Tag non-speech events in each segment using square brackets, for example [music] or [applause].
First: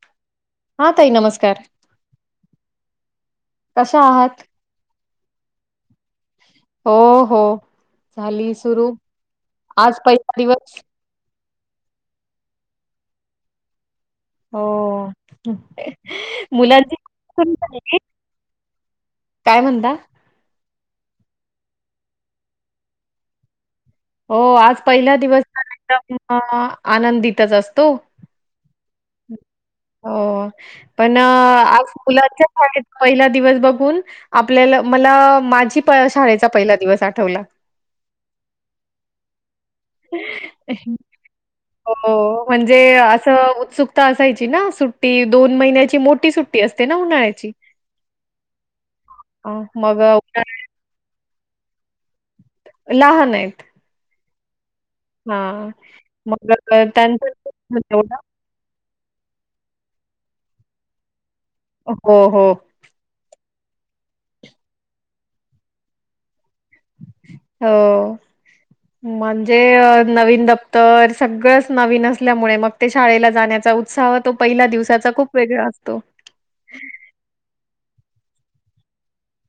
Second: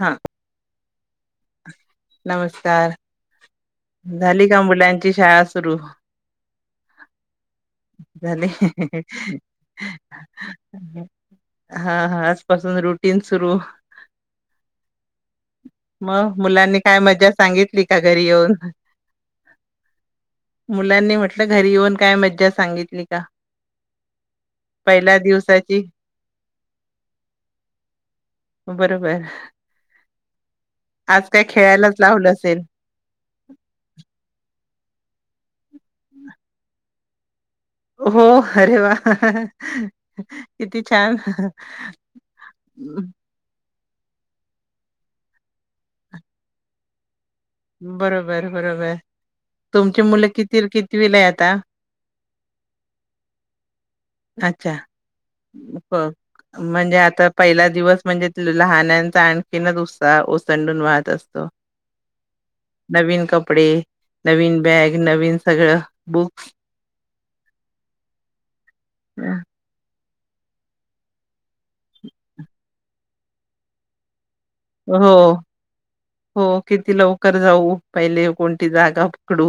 हा हा ताई नमस्कार. नमस्कार कशा आहात? झाली का मुलांची शाळा सुरू हो हो झाली सुरू आज पहिसे दिवस हा हा आजपासून रुटीन सुरू हो मग मुलांनी मुलांची काय मज्जा सांगितली का घरी येऊन काय म्हणता मुलांनी म्हटलं घरी येऊन काय मज्जा सांगितली का हो आज पहिला पहिल्या दिवस तर दिवसाची एकदम आनंदतच असतो. बरोबर. हो. पण आज काय खेळायलाच लावलं असेल [unintelligible] पहिल्या दिवस बघून. आपल्याला मला माझी शाळेचा पहिला दिवस आठवला. हो अरे वा. [unintelligible] किती छान हो म्हणजे असं उत्सुक. ता असायची ना सुट्टी दोन महिन्याची मोठी सुट्टी असते ना उनयची. बरोबर बरोबर अ, तुमची मुलं मग किती कितीवी ला आहे आता. लहान आहेत. अच्छा. हां. मग अ, म्हणजे त्यांचं आता पहिला दिवस तेवढं म्हणजे लहान. आणखीन दुस ओसंडून वाहत असतो. हो हो. नवीन कपडे नवीन बॅग नवीन सगळं बुक्स. हो. म्हणजे [inaudible] नवीन दप्तर सगळंच नवीन असल्यामुळे मग ते शाळेला जाण्याचा उत्साह तो. पहिल्या दिवसाचा हो खूप वेगळा असतो. हो किती लवकर जाऊ. पहिले कोणती जागा पकडू.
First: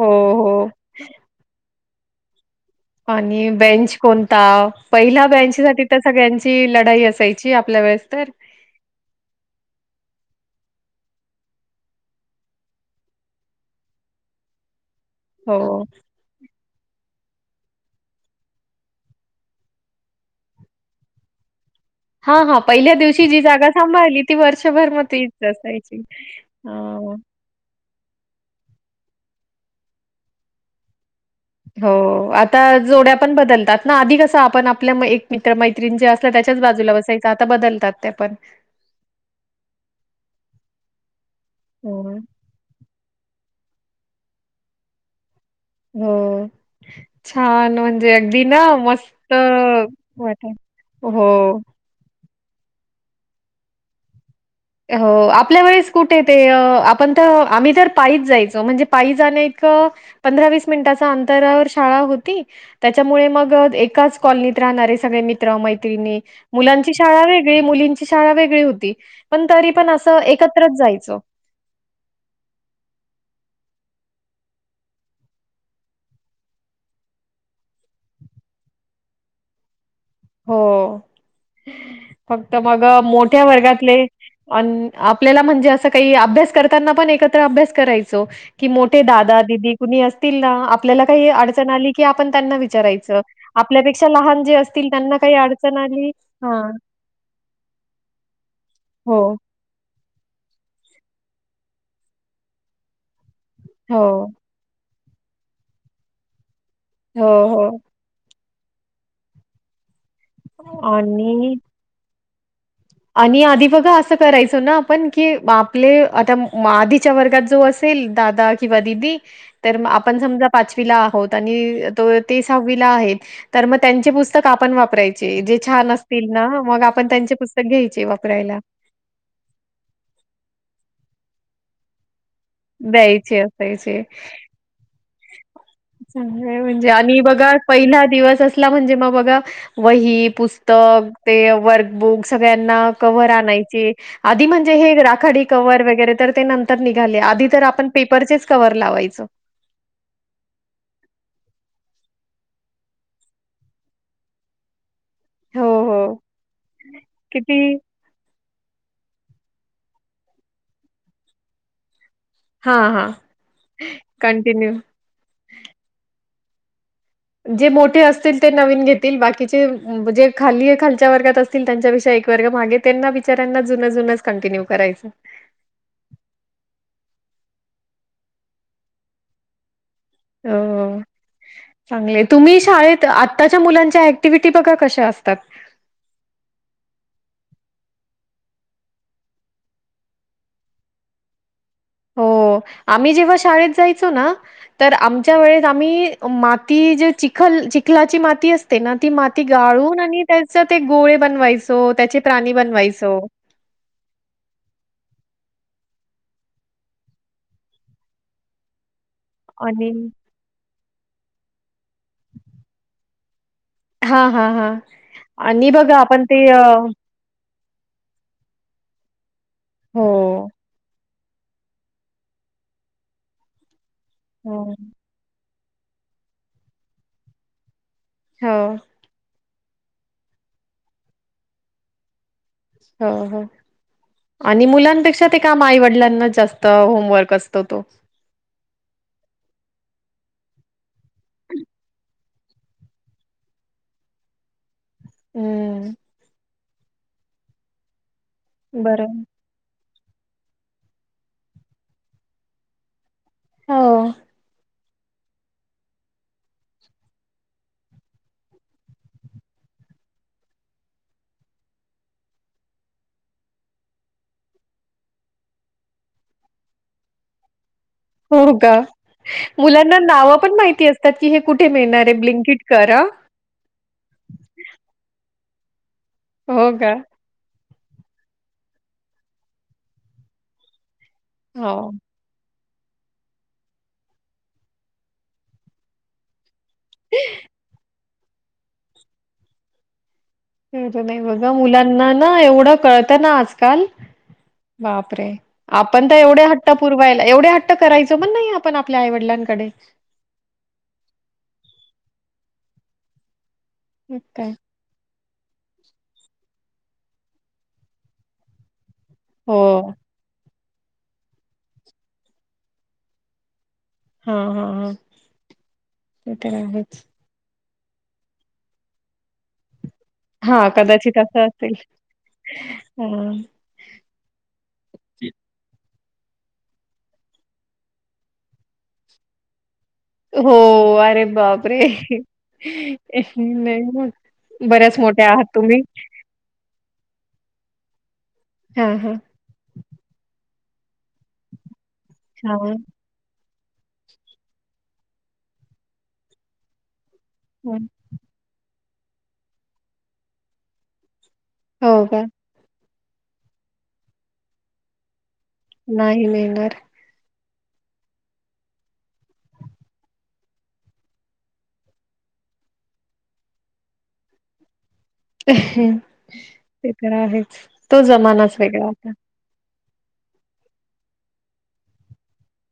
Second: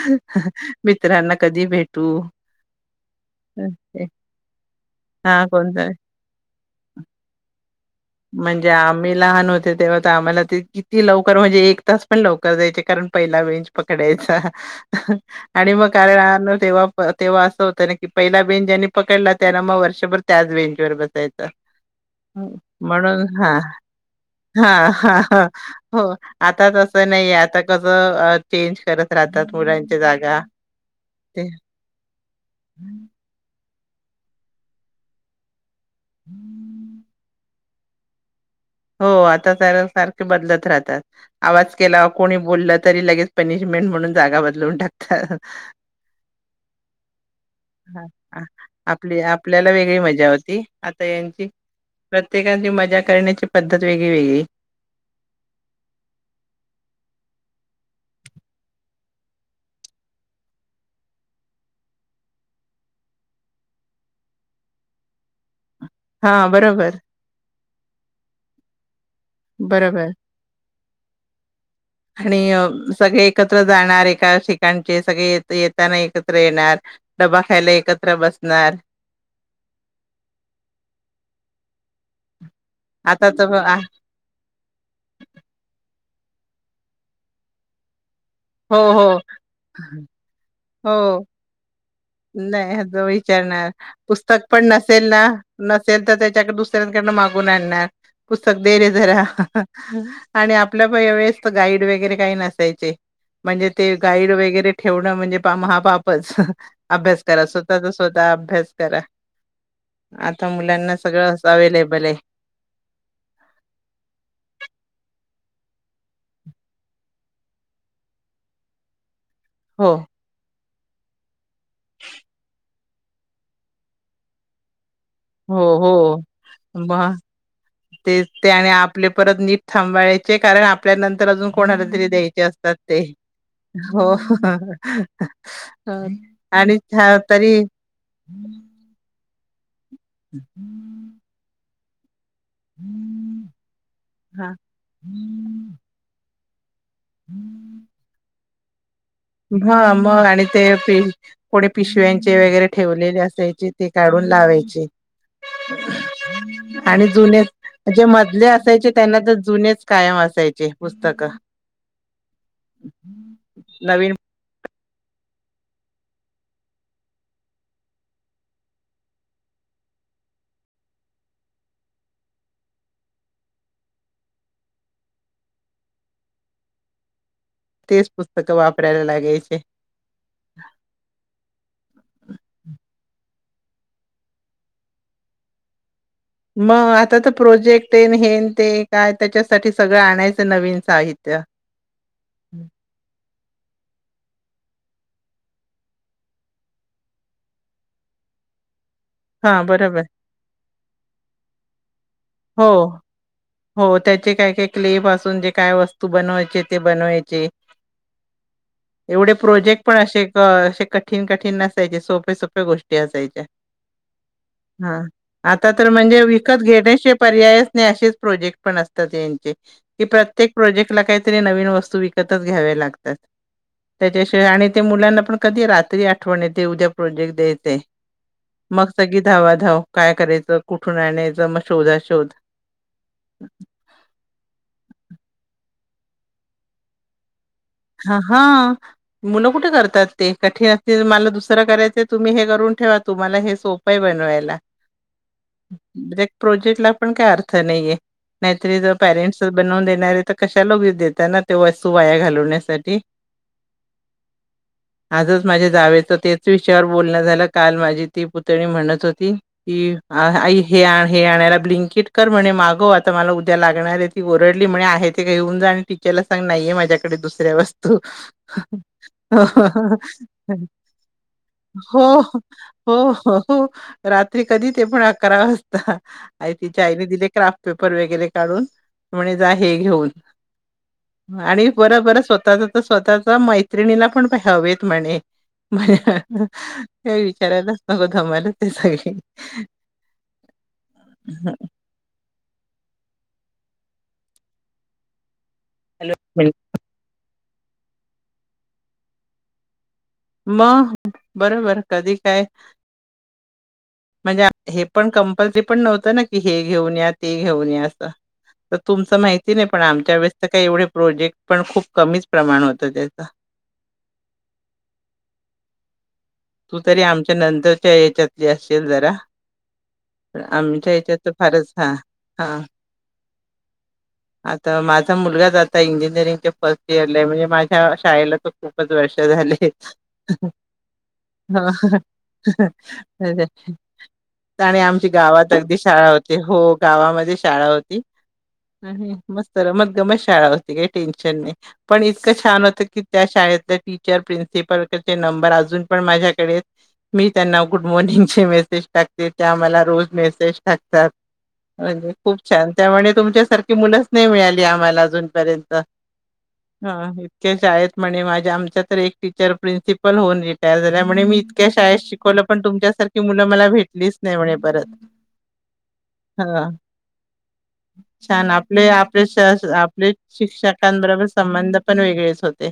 हो, हो. [inaudible] मित्रांना कधी भेटु. तू. आणि बेंच कोणता पहिल्या हा बेंचसाठी कोणता तर सगळ्यांची लढाई असायची आपल्या वेळेस. तर. म्हणजे आम्ही लहान होते तेव्हा तर आम्हाला. किती लवकर म्हणजे एक तास पण लवकर जायचे कारण पहिला बेंच पकडायचा. आणि हो. मग काय [inaudible] तेव्हा. तेव्हा असं होतं ना की पहिला बेंच ज्यांनी पकडला त्याना मग वर्षभर त्याच बेंचवर बसायचं. हा हम्म. हा पै. पहिल्या म्हणून दिवशी जी हा जागा सांभाळली ती हा वर्षभर हा तीच हा असायची. कस चेंज करत राहतात मुलाच्या जागा. ते हो आता जोड्या पण बदलतात. ना अधी कसं आपण आपल्या एक मित्र मैत्रीण. मैत्रीण जे असतात त्याच्याच बाजूला बसायचं आता बदल. [inaudible] ते पण हो आता जागा सारखे बदलत राहतात आवाज केला हो, कोणी बोललं तरी लगेच पनिशमेंट म्हणून जागा बदलवून टाकतात हो छान म्हणजे हा अगदी ना आपली मस्त आपल्याला वेगळी मजा वाटत होती आता हो यांची प्रत्येकाची मजा करण्याची पद्धत वेगळी वेगळी हो आपल्या वेळेस कुठे ते अ आपण तर, आम्ही तर पायीच जायचो, म्हणजे पायी जाण्याइतक पंधरा वीस मिनटाच अंतरावर शाळा होती. त्याच्यामुळे मग एकाच कॉलनीत राहणारे सगळे मित्र मैत्रीण हा [inaudible] मुलांची बरोबर शाळा वेगळी मुलींची शाळा वेगळी होती पण तरी पण बरोबर अस एकत्र जायचो आणि अ सगळे एकत्र जाणार एका ठिकाणचे सगळे येताना एकत्र येणार डबा खायला एकत्र बसणार हो फक्त मग आता मोठ्या तर आ, वर्गातले [inaudible] आपल्याला म्हणजे अस काही अभ्यास करताना पण एकत्र अभ्यास करायचा सो कि हो मोठे हो दादा दिदी कुणी असतील ना आपल्याला हो काही अडचण आली कि आपण त्यांना नाही विचारायचं आपल्यापेक्षा लहान जे अस नेल ना नसेल तर त्याच्याकडे दुसऱ्यांकडन मागून आणणार पुस्तक दे रे हो, जरा आणि आपल्या पण वेळेस तर गाईड वगैरे काही नसायचे म्हणजे ते हो, गाईड वगैरे ठेवणं म्हणजे पा महापापच अभ्यास हो, करा हो स्वतःचा स्वतः अभ्यास नमस्कार आता मुलांना सगळं आणि अवे्लेबल आहे आणि आधी बघा असं करायचो ना आपण की आपले आता आधीच्या वर्गात जो असेल दादा किंवा दिदी तर हो आपण समजा पाचवीला आहोत आणि ते सहावीला आहेत तर मग त्यांचे पुस्तक आपण वापरायच जे छान असतील ना मग आप त्यां ते ते आणि आपले परत नीट थांबायचे कारण आपल्या नंतर अजून कोणालातरी दया द्यायचे असायचे चांगले म्हणजे छा- आणि बघा तरी पहिला दिवस असला म्हणजे मग बघा वही पुस्तक ते वर्ग बुक्स सगळ्यांना कव्हर आणायचे आधी हा म्हणे हे राखाडी कव्हर वगैरे तर ते नंतर निघाले आधी पेपरचेच कववर लावायच हा मग आणि ते पुढे पिशव्यांचे वगैरे ठेवलेले असायचे ते काढून लावायचे हो हो आणि जुने किती जे मधले असाय त्यांना तर जुनेच कायम असायचे पुस्तक हा हा नवीन कंटिन्यू जे मोठे असतील ते नवीन घेतील बाकीचे जे खाली खालच्या वर्गात असतील त्यांच्यापेक्षा एक वर्ग मागे त्यांना बीचारना जुन जुनच कंटिन्यू करायच तेच पुस्तक वापरायला लागेचे हो चांगले तुम्ही शाळेत आ आताच्या मुलांच्या ऍक्टिव्हटी बघा कशा असतात मग आता तर प्रोजेक्ट येन हेन ते काय त्याच्यासाठी सगळं आणायचं नवीन साहित्य हो आम्ही जेव्हा शी शाळेत जायचो ना तर आमच्या वेळेस आम्ही माती जे चिखल चिखलाची माती असते ना ती माती हा गाळून बरोबर आणि त्याच्यात ते गोळे बनवायचे. चो त्याचे प्राणी हो बनवायचो हो त्याचे काय काय क्ले पासून जे काय वस्तू तू बनवायचे ते बनवायचे एवढे प्रोजेक्ट आणि पण आशे कशे कठीण कठीण नसायचे सोपे सोपे गोष्टी असायच्या हा, हा, हा आणि बघा आपण ते अ हे आहेस नी असेच प्रोजेक्ट पण असतात त्यांचे कि हो, प्रत्येक प्रोजेक्ट ला काय तरी नवीन वस्तू विकतच घ्याव्या लागतात. त्याच्याशिवाय हो, आणि ते मुलांना पण कधी रात्री आठवण येते उद्या प्रोजेक्ट द्या येतय. हो, मग सगळी धावा धाव काय करायचं कुठून आणायचं मग शोधा शोध हो, हो आणि मुलांपेक्षा ते काम आईवडिलांना जास्त होमवर्क असत हा, हा मुलं कुठे करतात? ते कठीण असतील मला दुसरं करायचं तुम्ही हे करून ठेवा तुम्हाला हे सोपये बनवायला. हम्म प्रोजेक्ट ला पण काही अर्थ नाहीे हे नैतर ज बरं. पेरेन्ट्स बनवून दे देणार हे तर कशाला उगी देता ना दिवस वाया घालवण्यासाठी साठी हो आजच माझे जावेच तेच विषयावर बोलण झालं काल माझी ती पुतणी म्हणत होती की आई हे आण हे आणायला ब्लिंकिट कर म्हणे मागव आता मला उद्या लागणार आहे ती ओरडली म्हणे आहे ते घेऊन जा आणि टीचरला सांग नाहीये माझ्याकडे दुस दुसऱ्या वस्तू हो का? मुलांना नावं पण माहिती असतात, की हे कुठे हो मिळणार आहे? ब्लिंकिट कर हो हां. हो हो रात्री कधी ते पण आकरा वाज [unintelligible] आणि हो तिच्या का? आईने दिले क्राफ्ट पेपर वगैरे काढून म्हने जा हे घेऊन आणि पर हो. परस [unintelligible] स्वतःच्या मैत्रिणीला पण हवेत म्हणे काय विचार हे ना [unintelligible] ते सगळे खर नाही बघा मुलांना ना एवढा कळत ना आजकाल बापरे. आपण तर एवढ्या हट्ट पुरवायला एवढे हट्ट. करायचं मण नाही आपण आपल्या आईवडिलांकडे. मग बरोबर कधी काय. मग म्हणजे काय हे पण कं ल ते पण नव्हतं ना की हे घेऊन या ते घेऊन या असं. तुमचं माहिती हो नाही पण आमच्या वेळेस त्या काही एवढे प्रोजेक्ट पण खूप कमीच प्रमाण होतं त्याच. हा हा हा. तू तरी आमच्या नंतर च्या याच्यातली असेल जरा. हां, आमच्या हच्यात कदाचित तर असं फारच असेल हा हा हां. आता माझा मुलगाच आता इंजि ंग फर्स्ट इयर ला म्हणजे माझ्या शाळेला त खूपच वर्ष झाले. हो अरे बापरे! ह नाही मग आणि बऱ्याच आमची मोठ्या गावात आहात अगदी तुम्ही शाळा होती हो. गावामध्ये शाळा होती. हां, हां, मस्त रमत गंमत शाळा होती. काही टेनशन नाही. पण इतकं हां, छान हां. होतं की त्या शाळेत टीचर प्रिन्सिपलचे नंबर अजून. पण माझ्याकडे. मी त्यांनाव गुड मॉर्िंगचे मेसेज. टाकते ते आम्हाला रोज मेसेज टाकतात. हो म्हणजे का? खूप छान. त्यामुळे तुमच्यासारखी मुलंच नाही मिळाली आम्हाला अजून. पर्यंत नाही मिळणार हा. शाळेत म्हणे माझ्या आमच्या तर एक टीचर प्रिन्सिपल होऊन तयार झाल्या म्हणे मी इतक्या शाळेत शिकवलं पण तुमच्यासारखी मुलं मला भेटलीच नाही म्हणे परत. हा ते तर आहेच तो जमानाच वेगळा होता. े शिक्षकांबरोबर संबंध पण वेगळेच होते.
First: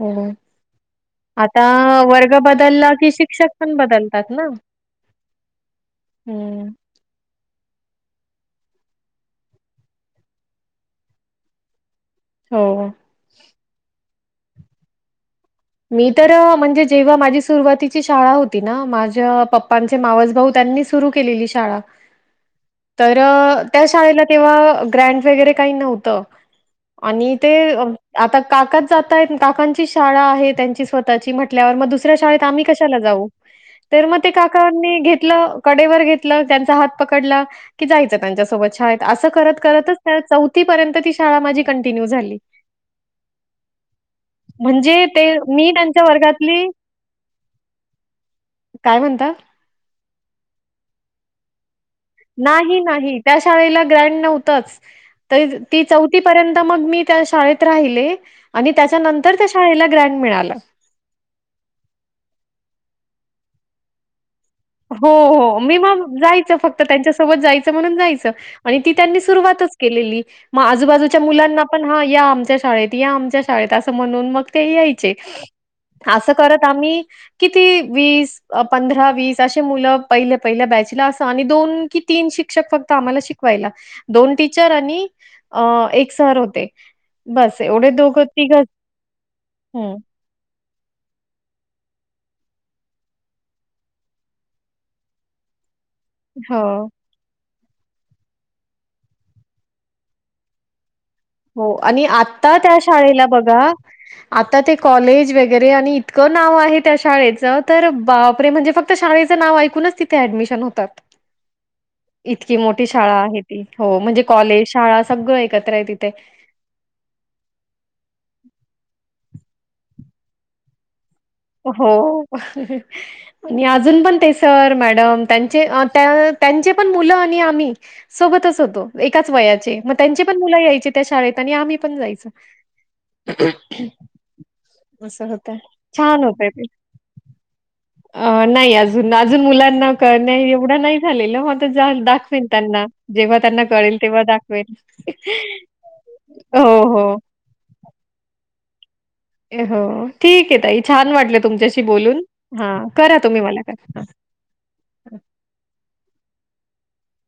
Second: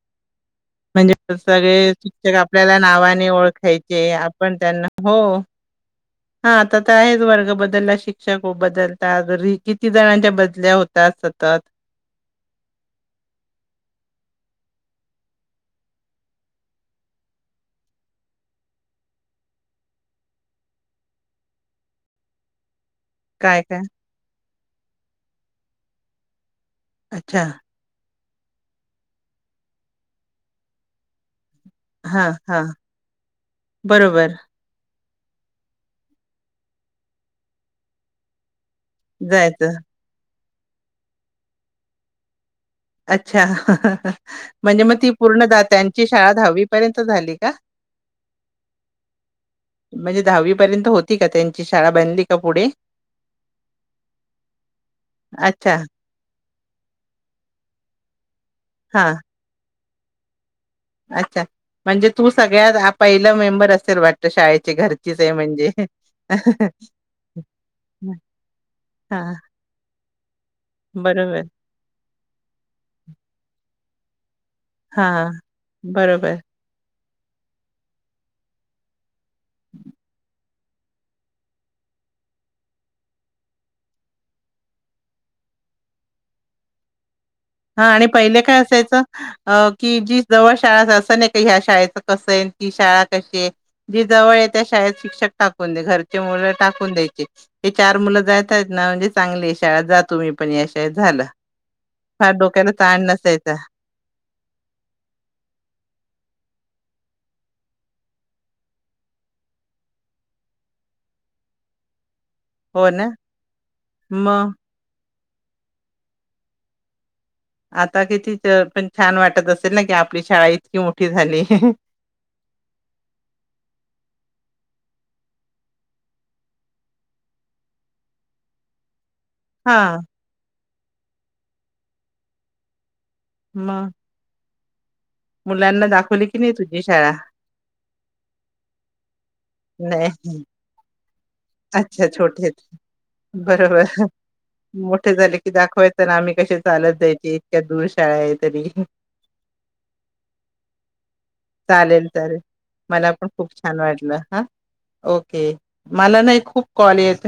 हो म्हणजे आता सगळे वर् शिक्षक आपल्याला नावाने ओळखायचे ना? आपण त्यांना हो. हा हम्म, आता तर आहेच वर्ग बद्दल बदल शिक्षक हो बदलत किती जणांच्या बदल्या होतात सतत. हो. मी तर म्हणजे जेव्हा माझी सुरुवातीची शाळा होती ना माझ्या पप्पांचे मावसभऊ त्यांनी सुरू केलेली शाळा तर काय काय त्या शाळेला तेव्हा ग्रँड वगैरे काही नव्हतं. आणि अच्छा ते आता काकात जातय काकांची शाळा आहेत. त्यांची स्वतःची म्हटल्यावर मग दुसऱ्या हा शाळेत हा आम्ही कशाला जाऊ तर मग बरोबर ते काकांनी घेत. कडेवर घेतलं त्यांच हात पकडला की जायचं त्याच्यासोबत अस करत जायचं करतच चौ तो पर्यंत ती शाळा माझी कंटिन्यू झाली. अच्छा म्हणजे मग ती ते पूर्ण मी त्यांच्या त्यांची शाळा दहावी वर्गातली पर्यंत झाली का काय म्हणता? म्हणजे दहावी पर्यंत हो. की त्यांची शाळा बनली का पुढे नाही नाही त्या शाळेला ग्रँड नव्हतच अच्छा ती चौथीपर्यंत मग मी त्या शाळेत राहिले. आणि हा त्याच्यानंतर त्या शाळेला ग्रँड मिळाला. अच्छा म्हणजे तू सगळ्यात पहिला मेंबर असेल वाट. हो हो मी मग जायचं फक्त त्यांच्या सोबत जायचं म्हणून हो हो मी जायचं फक्त आणि ती त्यांनी हा सुरुवातच केलेली म आजूबाजूच्या बरोबर मुलांना पण ह या आमच्या शाळेत या आमच्या शाळेत अस म्हणून मग ते हा यायचे असं बरोबर करत आम्ही किती वीस पंधरा वीस तस मुलं पहिल पहिल बॅच अस दोन कि तीन शिक्षक फक्त आम्हाला शिकवायला दोन टीचर आणि एक सर होते बस हा एवढे आणि दोघं पहिले काय तिघच असायचं की जी जवळ शाळा असं नाही ह्या शाळेच कसं आहे की शाळा कशी आहे जी जवळ आहे त्या शाळेत शिक्षक टाकून घर मुल हो टाकून द्यायची हे चार मुलं जात आहेत ना म्हणजे चांगले आहे शाळा जा तुम्ही मी पण या शाळेत झालं हो आणि फार आता डोक्याला त्या ताण शाळेला नसायचा बघा आता ते कॉलेज वगैरे आणि इतकं नाव आहेत त्या शाळेच तर बापरे म्हणजे फक्त शाळेचं नाव ऐकूनच तिथे ऍडमिशन होतात इतकी मोठी हो ना शाळा आहे ती हो म्हणजे मग कॉलेज शाळा सगळं एकत्र आहे तिथं ते आता कितीतर पण छान वाटत असत ना की आपली शाळा इतकी मोठी झाली. हो ह आणि अजून पण ते सर मॅडम त्यां त्यांचे पण मुलं आणि आम्ही सोबतच होतो एकाच वयाची हा मग त्यांची पण मुलं यायची त्या शाळेत आणि आम्ही पण जायचं [unintelligible] हा मग अस होता मुलांना दाखवली की नाही तुझी शाळा अ नाही अजून अजून मुलांना नाही करण्या एवढं नाही झालेलं मग आता जा अच्छा दाखवेन छोटे त्यांना जेव्हा त्यांना कळेल बरोबर तेव्हा दाखवेन. मोठे झाले की दाखवायच ना आम्ही कसे हो चालत हो जायचे इतक्या दूर शाळा आहे तरी ह हो ठीक आहे ताई छान वाटलं तुमच्याशी चालेल बोलून चालेल हा करा पण तुम्ही खूप मला छान करा वाटलं हा ओके मला नाही खूप कॉल येत